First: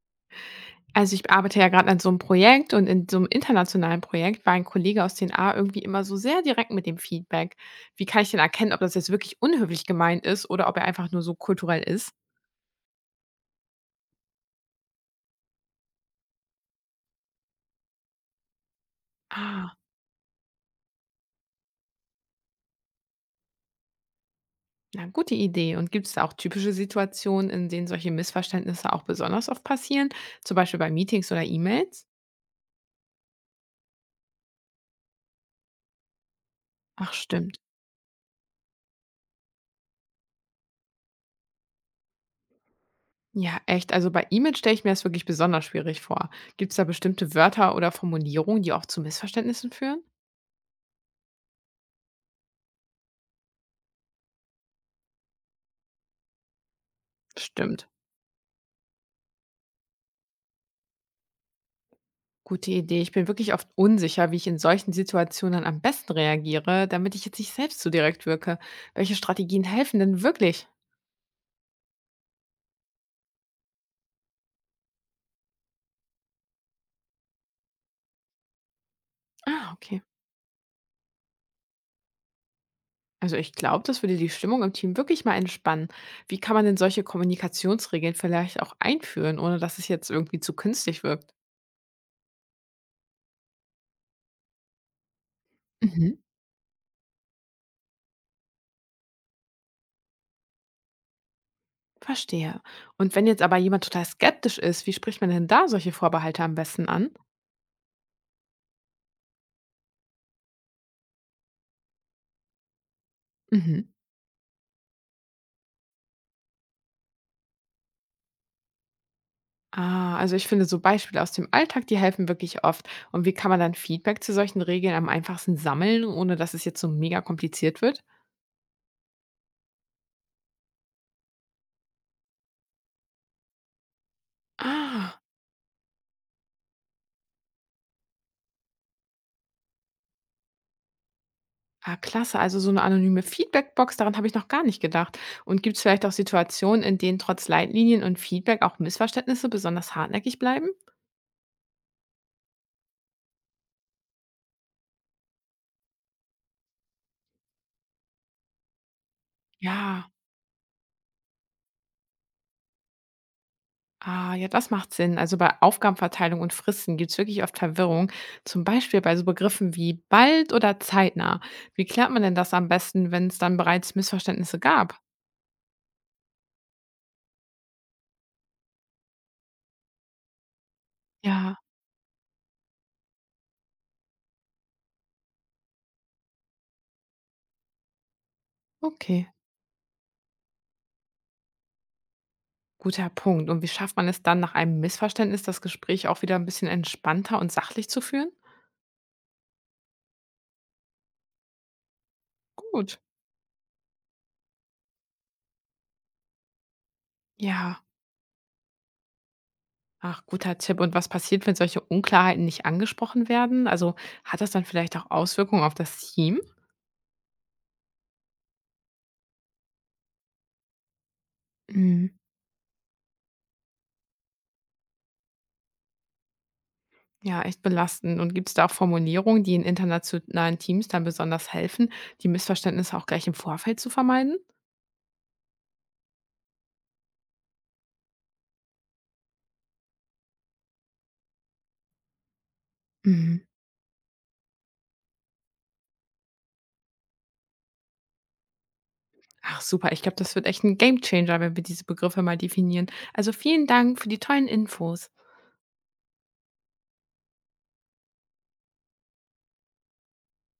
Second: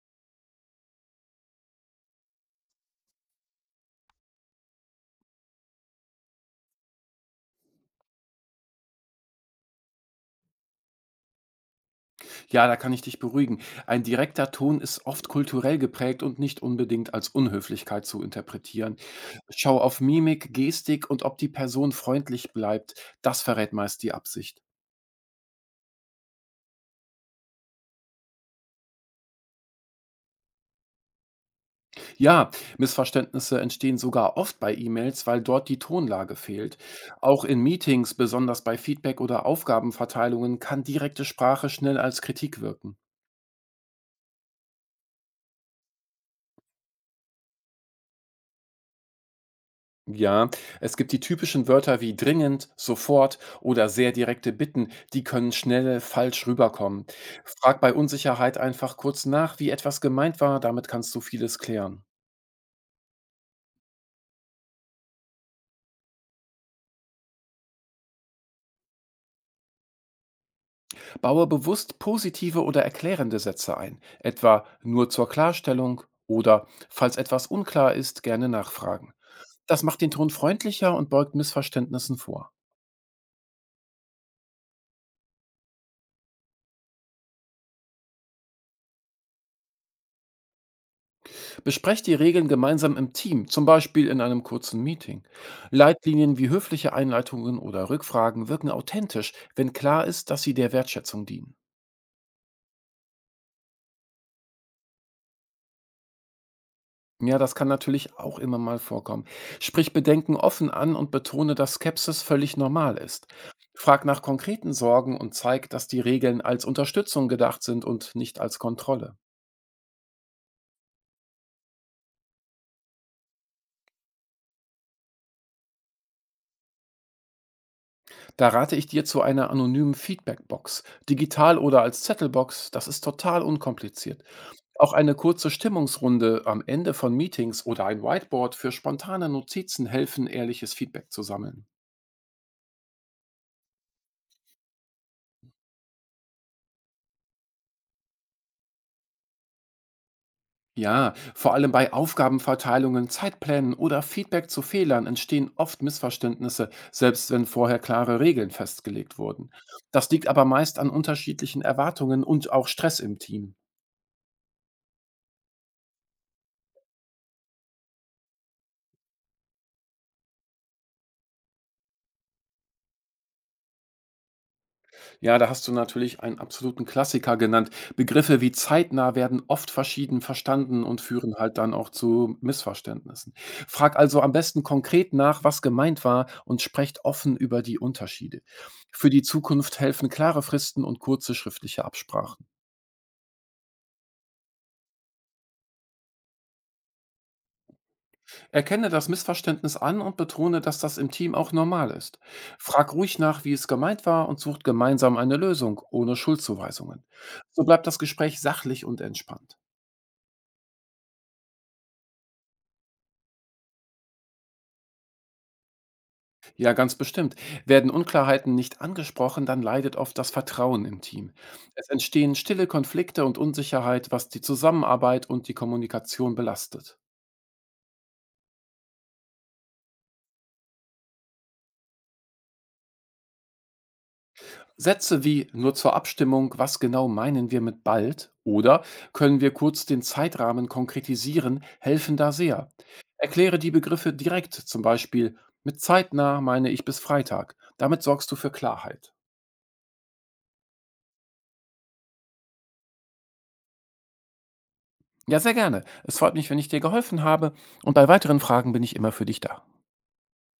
Also, ich arbeite ja gerade an so einem Projekt und in so einem internationalen Projekt war ein Kollege aus den A irgendwie immer so sehr direkt mit dem Feedback. Wie kann ich denn erkennen, ob das jetzt wirklich unhöflich gemeint ist oder ob er einfach nur so kulturell ist? Ja, da kann ich dich beruhigen. Ein direkter Ton ist oft kulturell geprägt und nicht unbedingt als Unhöflichkeit zu interpretieren. Ah, Schau auf Mimik, Gestik und ob die Person freundlich bleibt. Das verrät meist die Absicht. na, gute Idee. Und gibt es da auch typische Situationen, in denen solche Missverständnisse auch besonders oft passieren, zum Beispiel bei Meetings oder E-Mails? Ja, Missverständnisse entstehen sogar oft bei E-Mails, weil dort die Tonlage fehlt. Ach, Auch in stimmt. Meetings, besonders bei Feedback oder Aufgabenverteilungen, kann direkte Sprache schnell als Kritik wirken. Ja, echt. Also, bei E-Mails stelle ich mir das wirklich besonders schwierig vor. Gibt es da bestimmte Wörter oder Formulierungen, die auch zu Missverständnissen führen? Ja, es gibt die typischen Wörter wie dringend, sofort oder sehr direkte Bitten, die können schnell falsch rüberkommen. Frag Stimmt. bei Unsicherheit einfach kurz nach, wie etwas gemeint war, damit kannst du vieles klären. Gute Idee. Ich bin wirklich oft unsicher, wie ich in solchen Situationen am besten reagiere, damit ich jetzt nicht selbst zu direkt wirke. Welche Strategien helfen denn wirklich? Baue bewusst positive oder erklärende Sätze ein, etwa nur zur Klarstellung oder falls etwas unklar ist, gerne nachfragen. Ah, Das macht okay. den Ton freundlicher und beugt Missverständnissen vor. Also ich glaube, das würde die Stimmung im Team wirklich mal entspannen. Wie kann man denn solche Kommunikationsregeln vielleicht auch einführen, ohne dass es jetzt irgendwie zu künstlich wirkt? Besprecht die Regeln gemeinsam im Team, zum Beispiel in einem kurzen Meeting. Mhm. Leitlinien wie höfliche Einleitungen oder Rückfragen wirken authentisch, wenn klar ist, dass sie der Wertschätzung dienen. Verstehe. Und wenn jetzt aber jemand total skeptisch ist, wie spricht man denn da solche Vorbehalte am besten an? Ja, das kann natürlich auch immer mal vorkommen. Sprich Bedenken offen an und betone, dass Skepsis völlig normal ist. Mhm. Frag nach konkreten Sorgen und zeig, dass die Regeln als Unterstützung gedacht sind und nicht als Kontrolle. Ah, also ich finde so Beispiele aus dem Alltag, die helfen wirklich oft. Und wie kann man dann Feedback zu solchen Regeln am einfachsten sammeln, ohne dass es jetzt so mega kompliziert wird? Da rate ich dir zu einer anonymen Feedbackbox, digital oder als Zettelbox, das ist total unkompliziert. Auch eine Ah, kurze Stimmungsrunde am Ende von Meetings oder ein Whiteboard für spontane Notizen helfen, ehrliches Feedback zu sammeln. Klasse. Also so eine anonyme Feedbackbox, daran habe ich noch gar nicht gedacht. Und gibt es vielleicht auch Situationen, in denen trotz Leitlinien und Feedback auch Missverständnisse besonders hartnäckig bleiben? Ja, vor allem bei Aufgabenverteilungen, Zeitplänen oder Feedback zu Fehlern entstehen oft Missverständnisse, selbst wenn vorher klare Regeln festgelegt wurden. Das Ja. liegt aber meist an unterschiedlichen Erwartungen und auch Stress im Team. Ah, ja, das macht Sinn. Also bei Aufgabenverteilung und Fristen gibt es wirklich oft Verwirrung. Zum Beispiel bei so Begriffen wie bald oder zeitnah. Wie klärt man denn das am besten, wenn es dann bereits Missverständnisse gab? Ja, da hast du natürlich einen absoluten Klassiker genannt. Begriffe wie zeitnah werden oft verschieden verstanden und führen halt Ja, dann auch zu Missverständnissen. Frag also am besten konkret nach, was gemeint war und sprecht offen über die Unterschiede. Für die okay. Zukunft helfen klare Fristen und kurze schriftliche Absprachen. Guter Punkt. Und wie schafft man es dann nach einem Missverständnis, das Gespräch auch wieder ein bisschen entspannter und sachlich zu führen? Erkenne das Missverständnis an und betone, dass das im Team auch normal ist. Frag Gut. ruhig nach, wie es gemeint war und sucht gemeinsam eine Lösung, ohne Schuldzuweisungen. So Ja. bleibt das Gespräch sachlich und entspannt. Ach, guter Tipp. Und was passiert, wenn solche Unklarheiten nicht angesprochen werden? Also hat das dann vielleicht auch Auswirkungen auf das Team? Ja, ganz bestimmt. Werden Unklarheiten nicht angesprochen, dann leidet oft das Vertrauen im Team. Es entstehen stille Konflikte und Unsicherheit, was die Zusammenarbeit und die Kommunikation belastet. Ja, echt belastend. Und gibt es da auch Formulierungen, die in internationalen Teams dann besonders helfen, die Missverständnisse auch gleich im Vorfeld zu vermeiden? Sätze wie nur zur Abstimmung, was genau meinen wir mit bald oder können wir kurz den Zeitrahmen konkretisieren, helfen da sehr. Mhm. Erkläre die Begriffe direkt, zum Beispiel mit zeitnah meine ich bis Freitag. Damit sorgst du für Klarheit. Ach super, ich glaube, das wird echt ein Gamechanger, wenn wir diese Begriffe mal definieren. Also vielen Dank für die tollen Infos. Ja, sehr gerne. Es freut mich, wenn ich dir geholfen habe und bei weiteren Fragen bin ich immer für dich da.